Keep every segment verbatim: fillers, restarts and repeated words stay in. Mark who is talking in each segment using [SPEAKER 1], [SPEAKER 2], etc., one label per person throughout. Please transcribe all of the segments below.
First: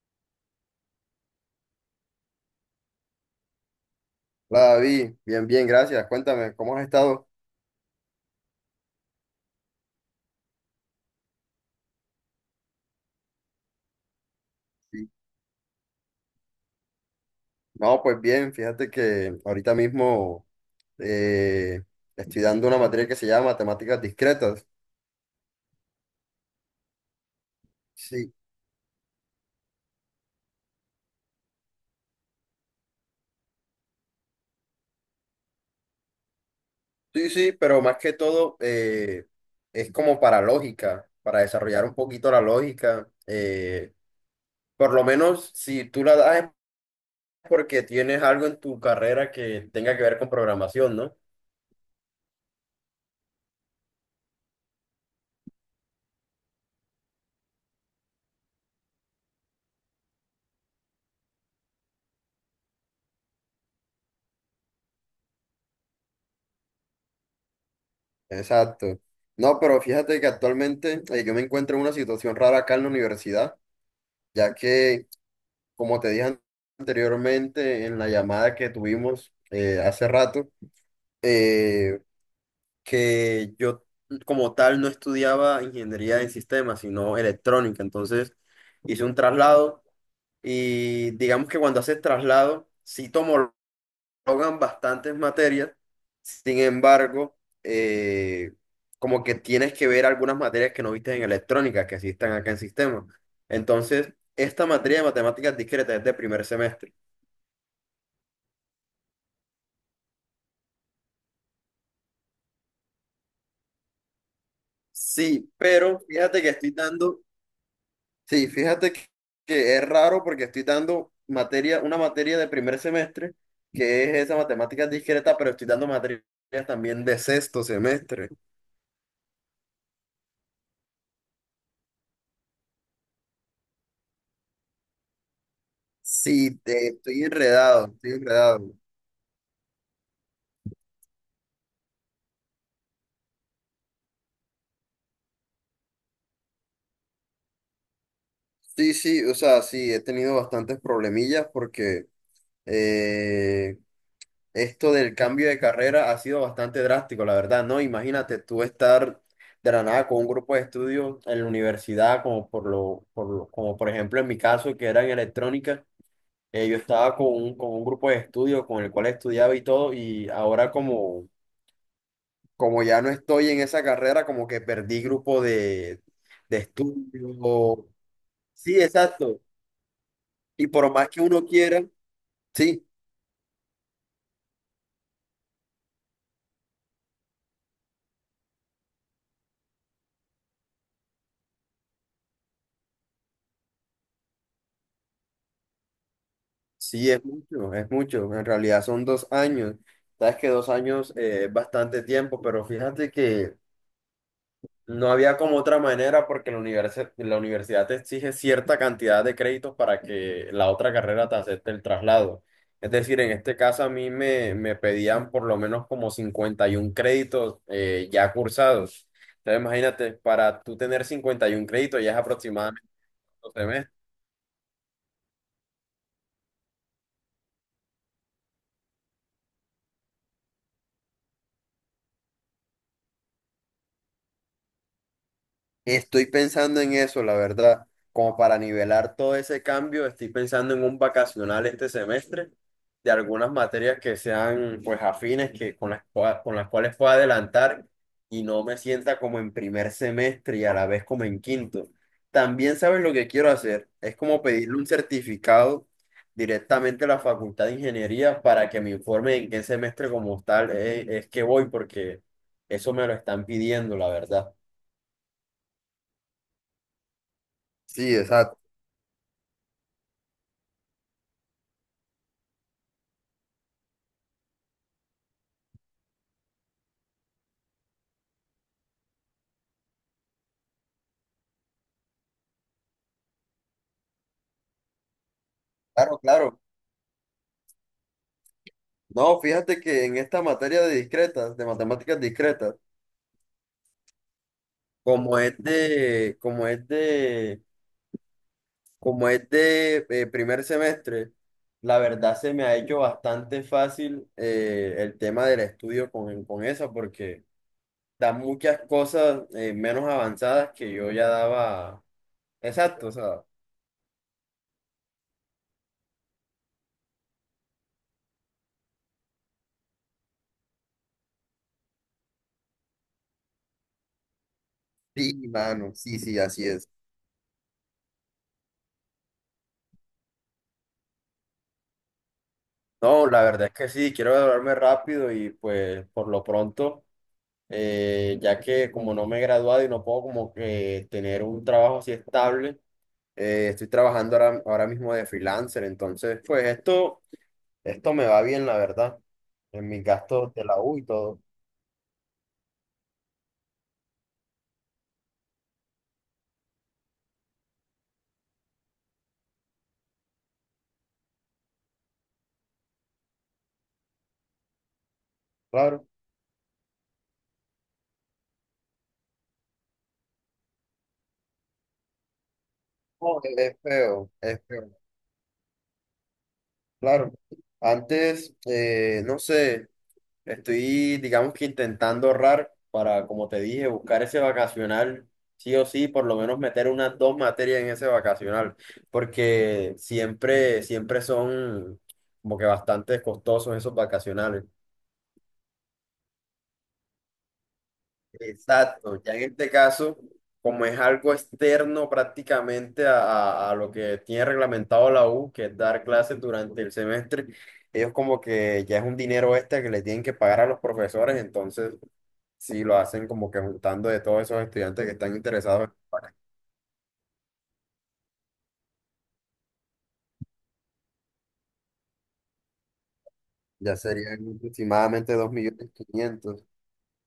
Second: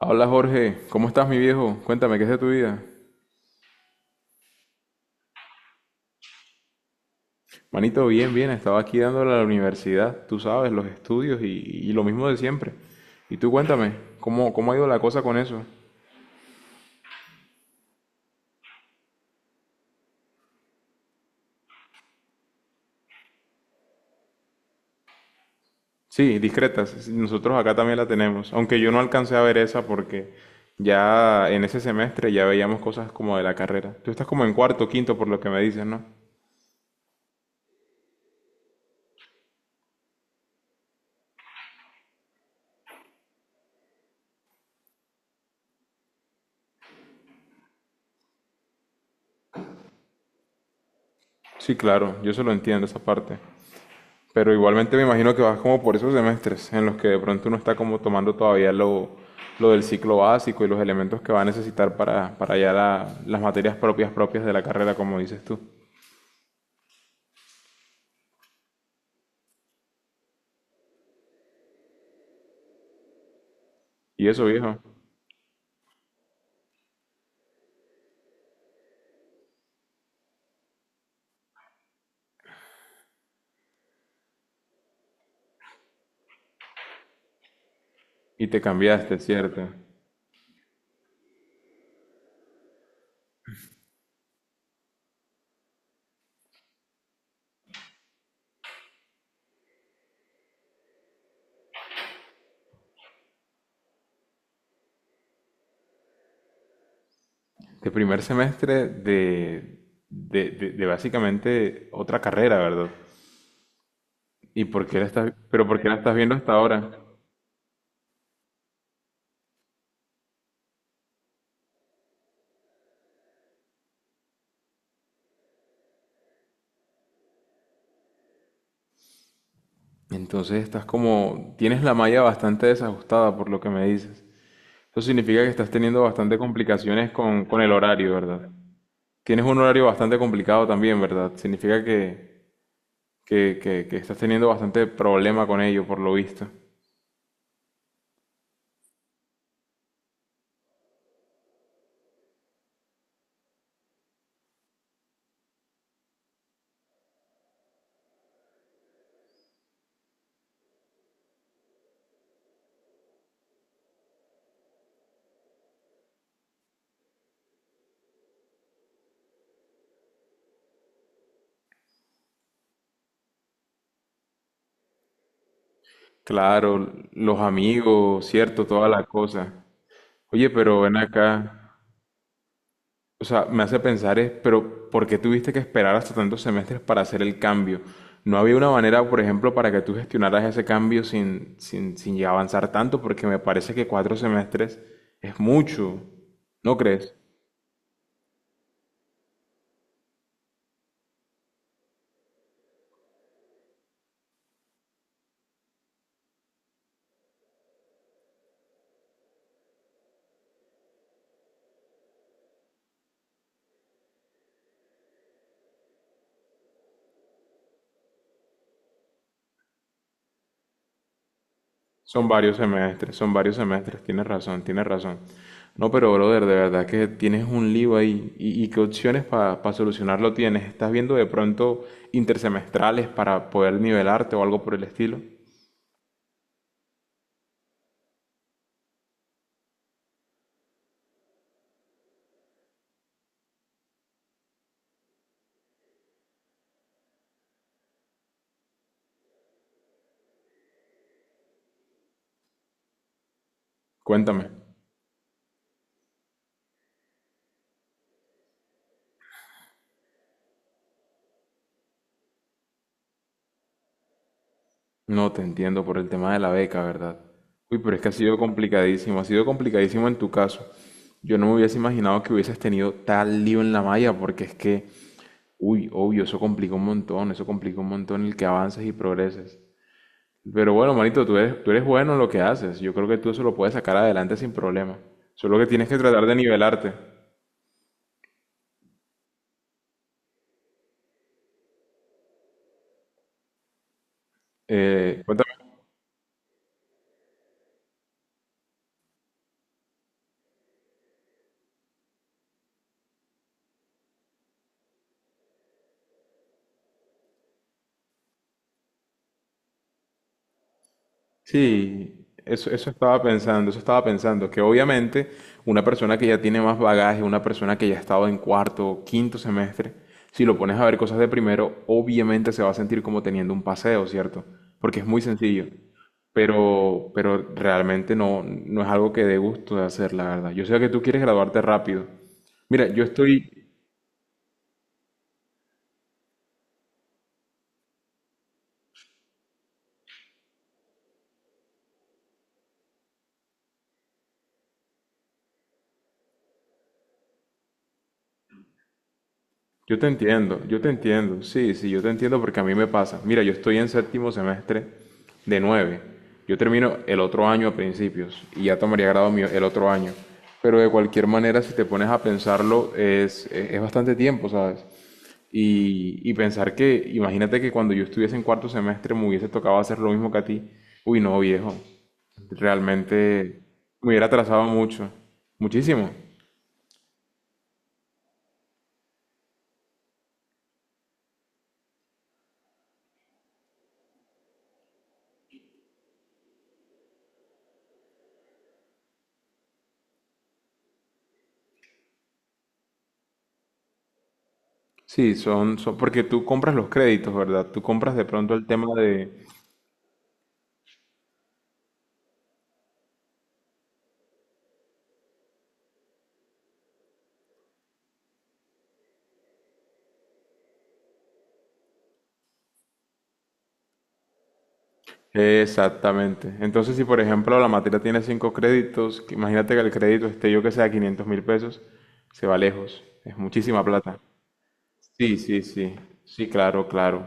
[SPEAKER 1] Hola Jorge, ¿cómo estás mi viejo? Cuéntame, ¿qué es de tu vida?
[SPEAKER 2] Hola David, bien, bien, gracias. Cuéntame, ¿cómo has estado?
[SPEAKER 1] Manito, bien, bien, estaba aquí dándole a la universidad, tú sabes, los estudios y, y lo mismo de siempre. Y tú cuéntame, ¿cómo, cómo ha ido la
[SPEAKER 2] Sí.
[SPEAKER 1] cosa con eso?
[SPEAKER 2] No, pues bien, fíjate que ahorita mismo eh, estoy dando una materia que se llama Matemáticas Discretas.
[SPEAKER 1] Sí, discretas, sí, nosotros acá también la
[SPEAKER 2] Sí,
[SPEAKER 1] tenemos, aunque yo no alcancé a ver esa porque ya en ese semestre ya veíamos cosas como de la carrera. Tú estás como en cuarto, quinto, por lo que me dices, ¿no?
[SPEAKER 2] sí, sí, pero más que todo eh, es como para lógica, para desarrollar un poquito la lógica. Eh, por lo menos si tú la das es porque tienes algo en tu carrera que tenga que ver con programación, ¿no?
[SPEAKER 1] Sí, claro, yo se lo entiendo esa parte. Pero igualmente me imagino que vas como por esos semestres en los que de pronto uno está como tomando todavía lo, lo del ciclo básico y los elementos que va a necesitar para, para ya la- las materias propias propias de la carrera, como dices tú.
[SPEAKER 2] Exacto. No, pero fíjate que actualmente eh, yo me encuentro en una situación rara acá en la universidad
[SPEAKER 1] Y eso,
[SPEAKER 2] ya
[SPEAKER 1] viejo.
[SPEAKER 2] que, como te dije an- anteriormente en la llamada que tuvimos eh, hace rato, eh, que yo como tal no estudiaba ingeniería en sistemas, sino electrónica. Entonces
[SPEAKER 1] Y te
[SPEAKER 2] hice un
[SPEAKER 1] cambiaste, ¿cierto?
[SPEAKER 2] traslado y digamos que cuando haces traslado, sí tomo ahogan bastantes materias, sin embargo, eh, como que tienes que ver algunas materias que no viste en electrónica, que sí están acá en sistema. Entonces, esta materia de matemáticas discretas es de primer semestre.
[SPEAKER 1] De primer semestre de, de, de, de básicamente otra carrera, ¿verdad? ¿Y por qué la estás,
[SPEAKER 2] Sí,
[SPEAKER 1] pero por qué la
[SPEAKER 2] pero
[SPEAKER 1] estás viendo
[SPEAKER 2] fíjate que
[SPEAKER 1] hasta
[SPEAKER 2] estoy
[SPEAKER 1] ahora?
[SPEAKER 2] dando, sí, fíjate que, que es raro porque estoy dando materia, una materia de primer semestre, que es esa matemática discreta, pero estoy dando materias también de sexto semestre.
[SPEAKER 1] Entonces estás como, tienes la malla bastante desajustada por lo que me dices. Eso significa que estás teniendo bastante
[SPEAKER 2] Sí, te,
[SPEAKER 1] complicaciones
[SPEAKER 2] estoy
[SPEAKER 1] con, con el
[SPEAKER 2] enredado, estoy
[SPEAKER 1] horario, ¿verdad?
[SPEAKER 2] enredado.
[SPEAKER 1] Tienes un horario bastante complicado también, ¿verdad? Significa que, que, que, que estás teniendo bastante problema con ello, por lo visto.
[SPEAKER 2] Sí, sí, o sea, sí, he tenido bastantes problemillas porque eh, esto del cambio de carrera ha sido bastante drástico, la verdad, ¿no? Imagínate tú estar de la nada con un grupo de estudio en la universidad, como por lo, por lo- como por ejemplo en mi caso, que era en electrónica, eh, yo estaba con un, con un grupo de estudio con el cual estudiaba y todo, y ahora como, como ya no estoy en esa carrera, como que perdí grupo de, de
[SPEAKER 1] Claro, los
[SPEAKER 2] estudio.
[SPEAKER 1] amigos, cierto,
[SPEAKER 2] Sí,
[SPEAKER 1] toda la
[SPEAKER 2] exacto.
[SPEAKER 1] cosa. Oye,
[SPEAKER 2] Y
[SPEAKER 1] pero
[SPEAKER 2] por
[SPEAKER 1] ven
[SPEAKER 2] más que uno
[SPEAKER 1] acá.
[SPEAKER 2] quiera, sí,
[SPEAKER 1] O sea, me hace pensar es, pero ¿por qué tuviste que esperar hasta tantos semestres para hacer el cambio? ¿No había una manera, por ejemplo, para que tú gestionaras ese cambio sin, sin, sin llegar a avanzar tanto? Porque me parece que cuatro semestres es mucho, ¿no
[SPEAKER 2] sí,
[SPEAKER 1] crees?
[SPEAKER 2] es mucho, es mucho. En realidad son dos años. Sabes que dos años eh, es bastante tiempo, pero fíjate que no había como otra manera porque la universidad, la universidad te exige cierta cantidad de créditos para que la otra carrera te acepte el traslado. Es decir, en este caso a mí me, me pedían por lo menos como cincuenta y un créditos eh, ya cursados. Entonces imagínate, para tú tener cincuenta y un créditos ya es
[SPEAKER 1] Son varios
[SPEAKER 2] aproximadamente.
[SPEAKER 1] semestres, son varios semestres, tienes razón, tienes razón. No, pero brother, de verdad que tienes un lío ahí. ¿Y, y qué opciones para solucionarlo tienes? ¿Estás viendo de pronto intersemestrales para poder nivelarte o algo por el estilo?
[SPEAKER 2] Estoy pensando en eso, la verdad. Como para nivelar todo ese cambio, estoy pensando en un vacacional este semestre de algunas materias que sean pues afines, que con las, cua- con las cuales pueda adelantar y no me sienta como en primer semestre y a la vez como en quinto. También sabes lo que quiero hacer, es como
[SPEAKER 1] Cuéntame.
[SPEAKER 2] pedirle un certificado directamente a la Facultad de Ingeniería para que me informe en qué semestre como tal es es que voy, porque eso me lo están pidiendo, la verdad.
[SPEAKER 1] No te entiendo por el tema de la beca, ¿verdad? Uy, pero es que ha
[SPEAKER 2] Sí,
[SPEAKER 1] sido
[SPEAKER 2] exacto.
[SPEAKER 1] complicadísimo, ha sido complicadísimo en tu caso. Yo no me hubiese imaginado que hubieses tenido tal lío en la malla, porque es que, uy, obvio, eso complica un montón, eso complica un montón el que avances y progreses. Pero bueno, manito, tú eres, tú eres bueno en lo que haces. Yo creo que tú eso lo puedes sacar adelante sin problema. Solo que tienes que
[SPEAKER 2] Claro,
[SPEAKER 1] tratar de
[SPEAKER 2] claro.
[SPEAKER 1] nivelarte.
[SPEAKER 2] No, fíjate que en esta materia de discretas, de matemáticas discretas,
[SPEAKER 1] Eh,
[SPEAKER 2] como es de, como es de, como es de eh, primer semestre, la verdad se me ha hecho bastante fácil eh, el tema del estudio con, con esa, porque da muchas cosas eh, menos avanzadas que yo ya daba.
[SPEAKER 1] Sí, eso, eso
[SPEAKER 2] Exacto, o
[SPEAKER 1] estaba
[SPEAKER 2] sea.
[SPEAKER 1] pensando, eso estaba pensando, que obviamente una persona que ya tiene más bagaje, una persona que ya ha estado en cuarto o quinto semestre, si lo pones a ver cosas de primero, obviamente se va a sentir como teniendo un paseo, ¿cierto? Porque es muy
[SPEAKER 2] Sí,
[SPEAKER 1] sencillo,
[SPEAKER 2] mano, sí, sí, así es.
[SPEAKER 1] pero, pero realmente no, no es algo que dé gusto de hacer, la verdad. Yo sé que tú quieres graduarte rápido. Mira, yo
[SPEAKER 2] No, la
[SPEAKER 1] estoy,
[SPEAKER 2] verdad es que sí, quiero graduarme rápido y pues por lo pronto. Eh, ya que como no me he graduado y no puedo como que tener un trabajo así estable, eh, estoy trabajando ahora, ahora mismo de freelancer, entonces pues esto, esto me va bien, la verdad, en
[SPEAKER 1] yo
[SPEAKER 2] mis
[SPEAKER 1] te
[SPEAKER 2] gastos
[SPEAKER 1] entiendo,
[SPEAKER 2] de
[SPEAKER 1] yo
[SPEAKER 2] la
[SPEAKER 1] te
[SPEAKER 2] U y todo,
[SPEAKER 1] entiendo, sí, sí, yo te entiendo porque a mí me pasa. Mira, yo estoy en séptimo semestre de nueve. Yo termino el otro año a principios y ya tomaría grado mío el otro año. Pero de cualquier manera, si te pones a pensarlo, es, es, es bastante tiempo, ¿sabes?
[SPEAKER 2] claro.
[SPEAKER 1] Y, y pensar que, imagínate que cuando yo estuviese en cuarto semestre me hubiese tocado hacer lo mismo que a ti. Uy, no, viejo.
[SPEAKER 2] No, es
[SPEAKER 1] Realmente
[SPEAKER 2] es
[SPEAKER 1] me hubiera
[SPEAKER 2] feo, es
[SPEAKER 1] atrasado
[SPEAKER 2] feo,
[SPEAKER 1] mucho, muchísimo.
[SPEAKER 2] claro. Antes, eh, no sé. Estoy, digamos que intentando ahorrar para, como te dije, buscar ese vacacional, sí o sí, por lo menos meter unas dos materias en ese vacacional, porque siempre, siempre son como que bastante costosos esos vacacionales.
[SPEAKER 1] Sí, son, son, porque tú compras los créditos, ¿verdad? Tú compras de pronto el tema
[SPEAKER 2] Exacto, ya
[SPEAKER 1] de.
[SPEAKER 2] en este caso, como es algo externo prácticamente a, a- a lo que tiene reglamentado la U, que es dar clases durante el semestre, ellos como que ya es un dinero extra que le tienen que pagar a los profesores, entonces si lo hacen como que juntando de todos esos estudiantes que están interesados,
[SPEAKER 1] Exactamente. Entonces, si por ejemplo la materia tiene cinco créditos, que- imagínate que el crédito esté yo que sea quinientos mil pesos, se va lejos. Es muchísima
[SPEAKER 2] ya
[SPEAKER 1] plata.
[SPEAKER 2] serían aproximadamente
[SPEAKER 1] Sí,
[SPEAKER 2] dos
[SPEAKER 1] sí,
[SPEAKER 2] millones
[SPEAKER 1] sí, sí,
[SPEAKER 2] quinientos
[SPEAKER 1] claro, claro.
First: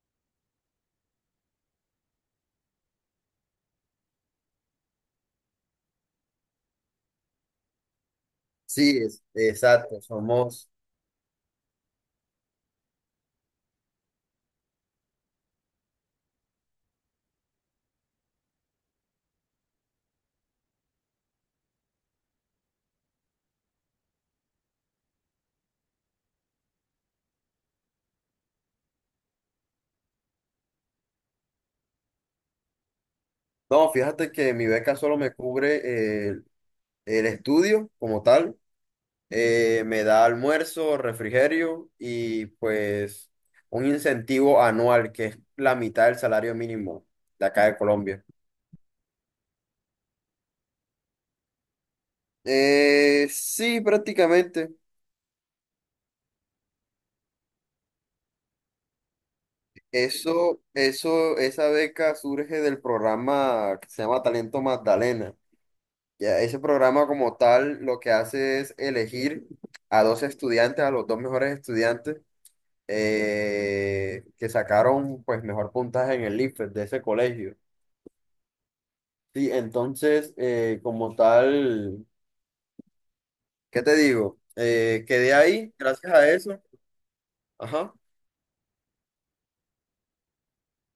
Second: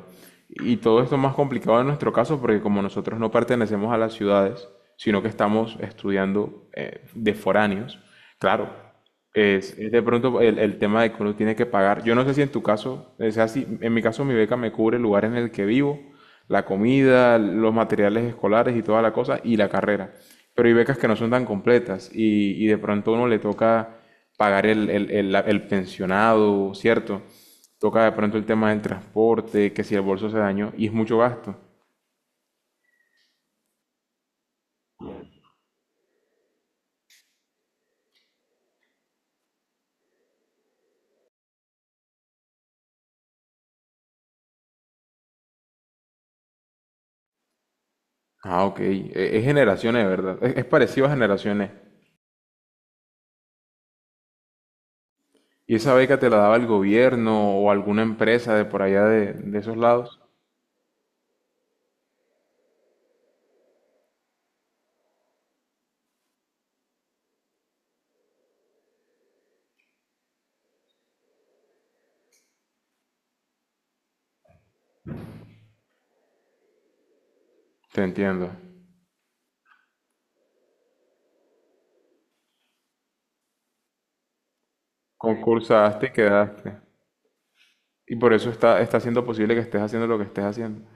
[SPEAKER 1] Y todo esto más complicado en nuestro caso porque como nosotros no pertenecemos a las ciudades, sino que estamos estudiando eh, de foráneos, claro,
[SPEAKER 2] Sí, es,
[SPEAKER 1] es, es de
[SPEAKER 2] exacto,
[SPEAKER 1] pronto el,
[SPEAKER 2] somos...
[SPEAKER 1] el tema de que uno tiene que pagar. Yo no sé si en tu caso es así, en mi caso mi beca me cubre el lugar en el que vivo, la comida, los materiales escolares y toda la cosa y la carrera. Pero hay becas que no son tan completas y, y de pronto a uno le toca pagar el, el el- la- el pensionado, ¿cierto? Toca de pronto el tema del transporte, que si el bolso se dañó, y es mucho gasto.
[SPEAKER 2] No, fíjate que mi beca solo me cubre eh, el estudio como tal, eh, me da almuerzo, refrigerio y pues un incentivo anual que es la mitad del salario mínimo de acá de Colombia.
[SPEAKER 1] Ah, ok. E- Es generaciones, de verdad. Es, es parecido a generaciones.
[SPEAKER 2] Eh, sí, prácticamente.
[SPEAKER 1] ¿Y esa beca te la daba el gobierno o alguna empresa de por allá de, de esos lados?
[SPEAKER 2] Eso, eso, esa beca surge del programa que se llama Talento Magdalena. Ya, ese programa como tal lo que hace es elegir a dos estudiantes, a los dos mejores estudiantes eh, que sacaron pues mejor puntaje en el I F E S de ese colegio.
[SPEAKER 1] Te entiendo.
[SPEAKER 2] Sí, entonces eh, como tal, ¿qué te digo? Eh, quedé ahí
[SPEAKER 1] Concursaste y
[SPEAKER 2] gracias a eso.
[SPEAKER 1] quedaste.
[SPEAKER 2] Ajá.
[SPEAKER 1] Y por eso está, está siendo posible que estés haciendo lo que estés haciendo.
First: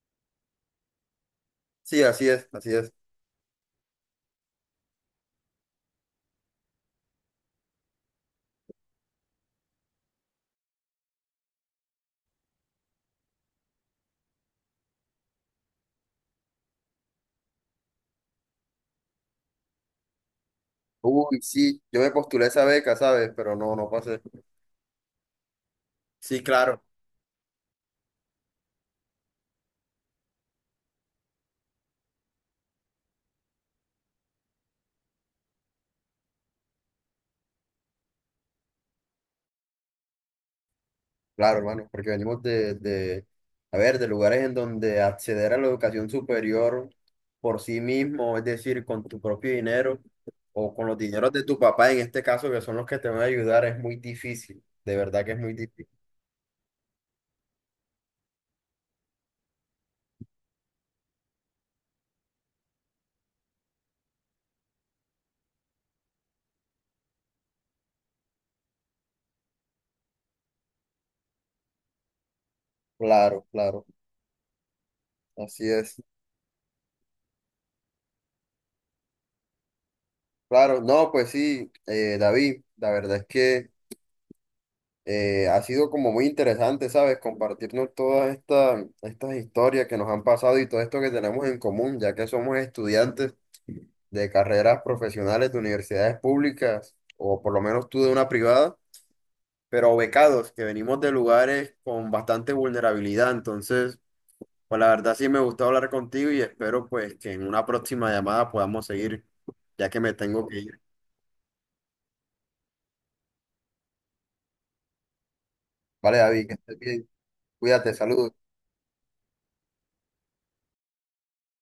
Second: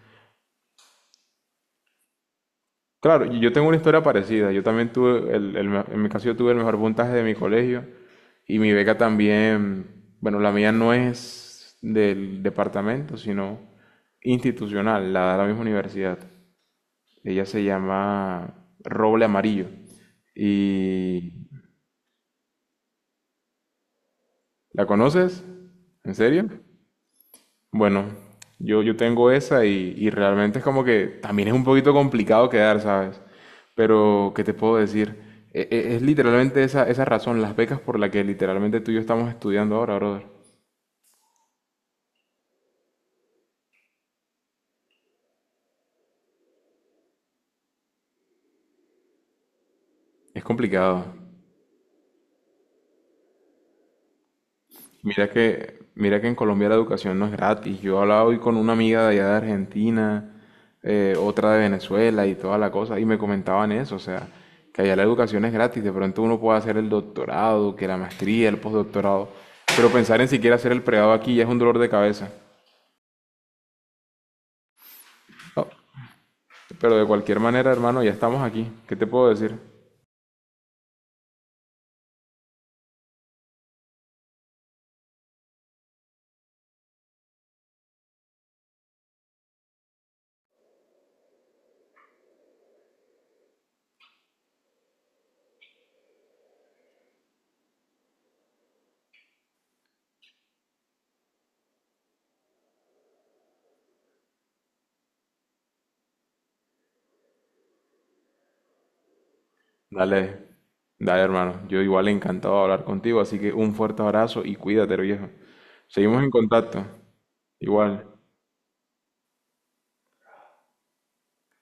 [SPEAKER 2] Sí, así es, así es.
[SPEAKER 1] Claro, y yo tengo una historia parecida. Yo también tuve, el, el me- en mi caso yo tuve el mejor puntaje de mi colegio y mi beca también, bueno, la mía no es del departamento, sino institucional, la de la misma universidad. Ella se llama Roble Amarillo.
[SPEAKER 2] Uy,
[SPEAKER 1] ¿Y
[SPEAKER 2] sí, yo me postulé esa beca, ¿sabes? Pero no, no pasé.
[SPEAKER 1] la conoces? ¿En
[SPEAKER 2] Sí,
[SPEAKER 1] serio?
[SPEAKER 2] claro.
[SPEAKER 1] Bueno, yo, yo tengo esa y, y realmente es como que también es un poquito complicado quedar, ¿sabes? Pero, ¿qué te puedo decir? E- e- Es, literalmente esa, esa razón, las becas por la que literalmente tú y yo estamos estudiando ahora, brother.
[SPEAKER 2] Claro, hermano, porque venimos de, de, a ver, de lugares en donde acceder a la educación superior por sí mismo, es decir, con tu propio dinero
[SPEAKER 1] Es
[SPEAKER 2] o con los
[SPEAKER 1] complicado.
[SPEAKER 2] dineros de tu papá, en este caso, que son los que te van a ayudar, es muy difícil, de verdad
[SPEAKER 1] Mira
[SPEAKER 2] que es muy
[SPEAKER 1] que,
[SPEAKER 2] difícil.
[SPEAKER 1] mira que en Colombia la educación no es gratis. Yo hablaba hoy con una amiga de allá de Argentina, eh, otra de Venezuela y toda la cosa, y me comentaban eso, o sea, que allá la educación es gratis. De pronto uno puede hacer el doctorado, que la maestría, el postdoctorado, pero pensar en siquiera hacer el pregrado aquí ya es un dolor de cabeza.
[SPEAKER 2] Claro, claro,
[SPEAKER 1] No,
[SPEAKER 2] así es.
[SPEAKER 1] pero de cualquier manera, hermano, ya estamos aquí. ¿Qué te puedo decir?
[SPEAKER 2] Claro, no, pues sí, eh, David, la verdad es que... Eh, ha sido como muy interesante, ¿sabes? Compartirnos todas estas estas historias que nos han pasado y todo esto que tenemos en común, ya que somos estudiantes de carreras profesionales de universidades públicas, o por lo menos tú de una privada, pero becados, que venimos de lugares con bastante vulnerabilidad. Entonces, pues la verdad sí me gustó hablar contigo y espero pues que en una próxima llamada podamos seguir, ya que me
[SPEAKER 1] Dale,
[SPEAKER 2] tengo que ir.
[SPEAKER 1] dale, hermano. Yo igual encantado de hablar contigo, así que un fuerte abrazo y cuídate, viejo.
[SPEAKER 2] Vale,
[SPEAKER 1] Seguimos en
[SPEAKER 2] David, que estés
[SPEAKER 1] contacto.
[SPEAKER 2] bien. Cuídate,
[SPEAKER 1] Igual.
[SPEAKER 2] saludos.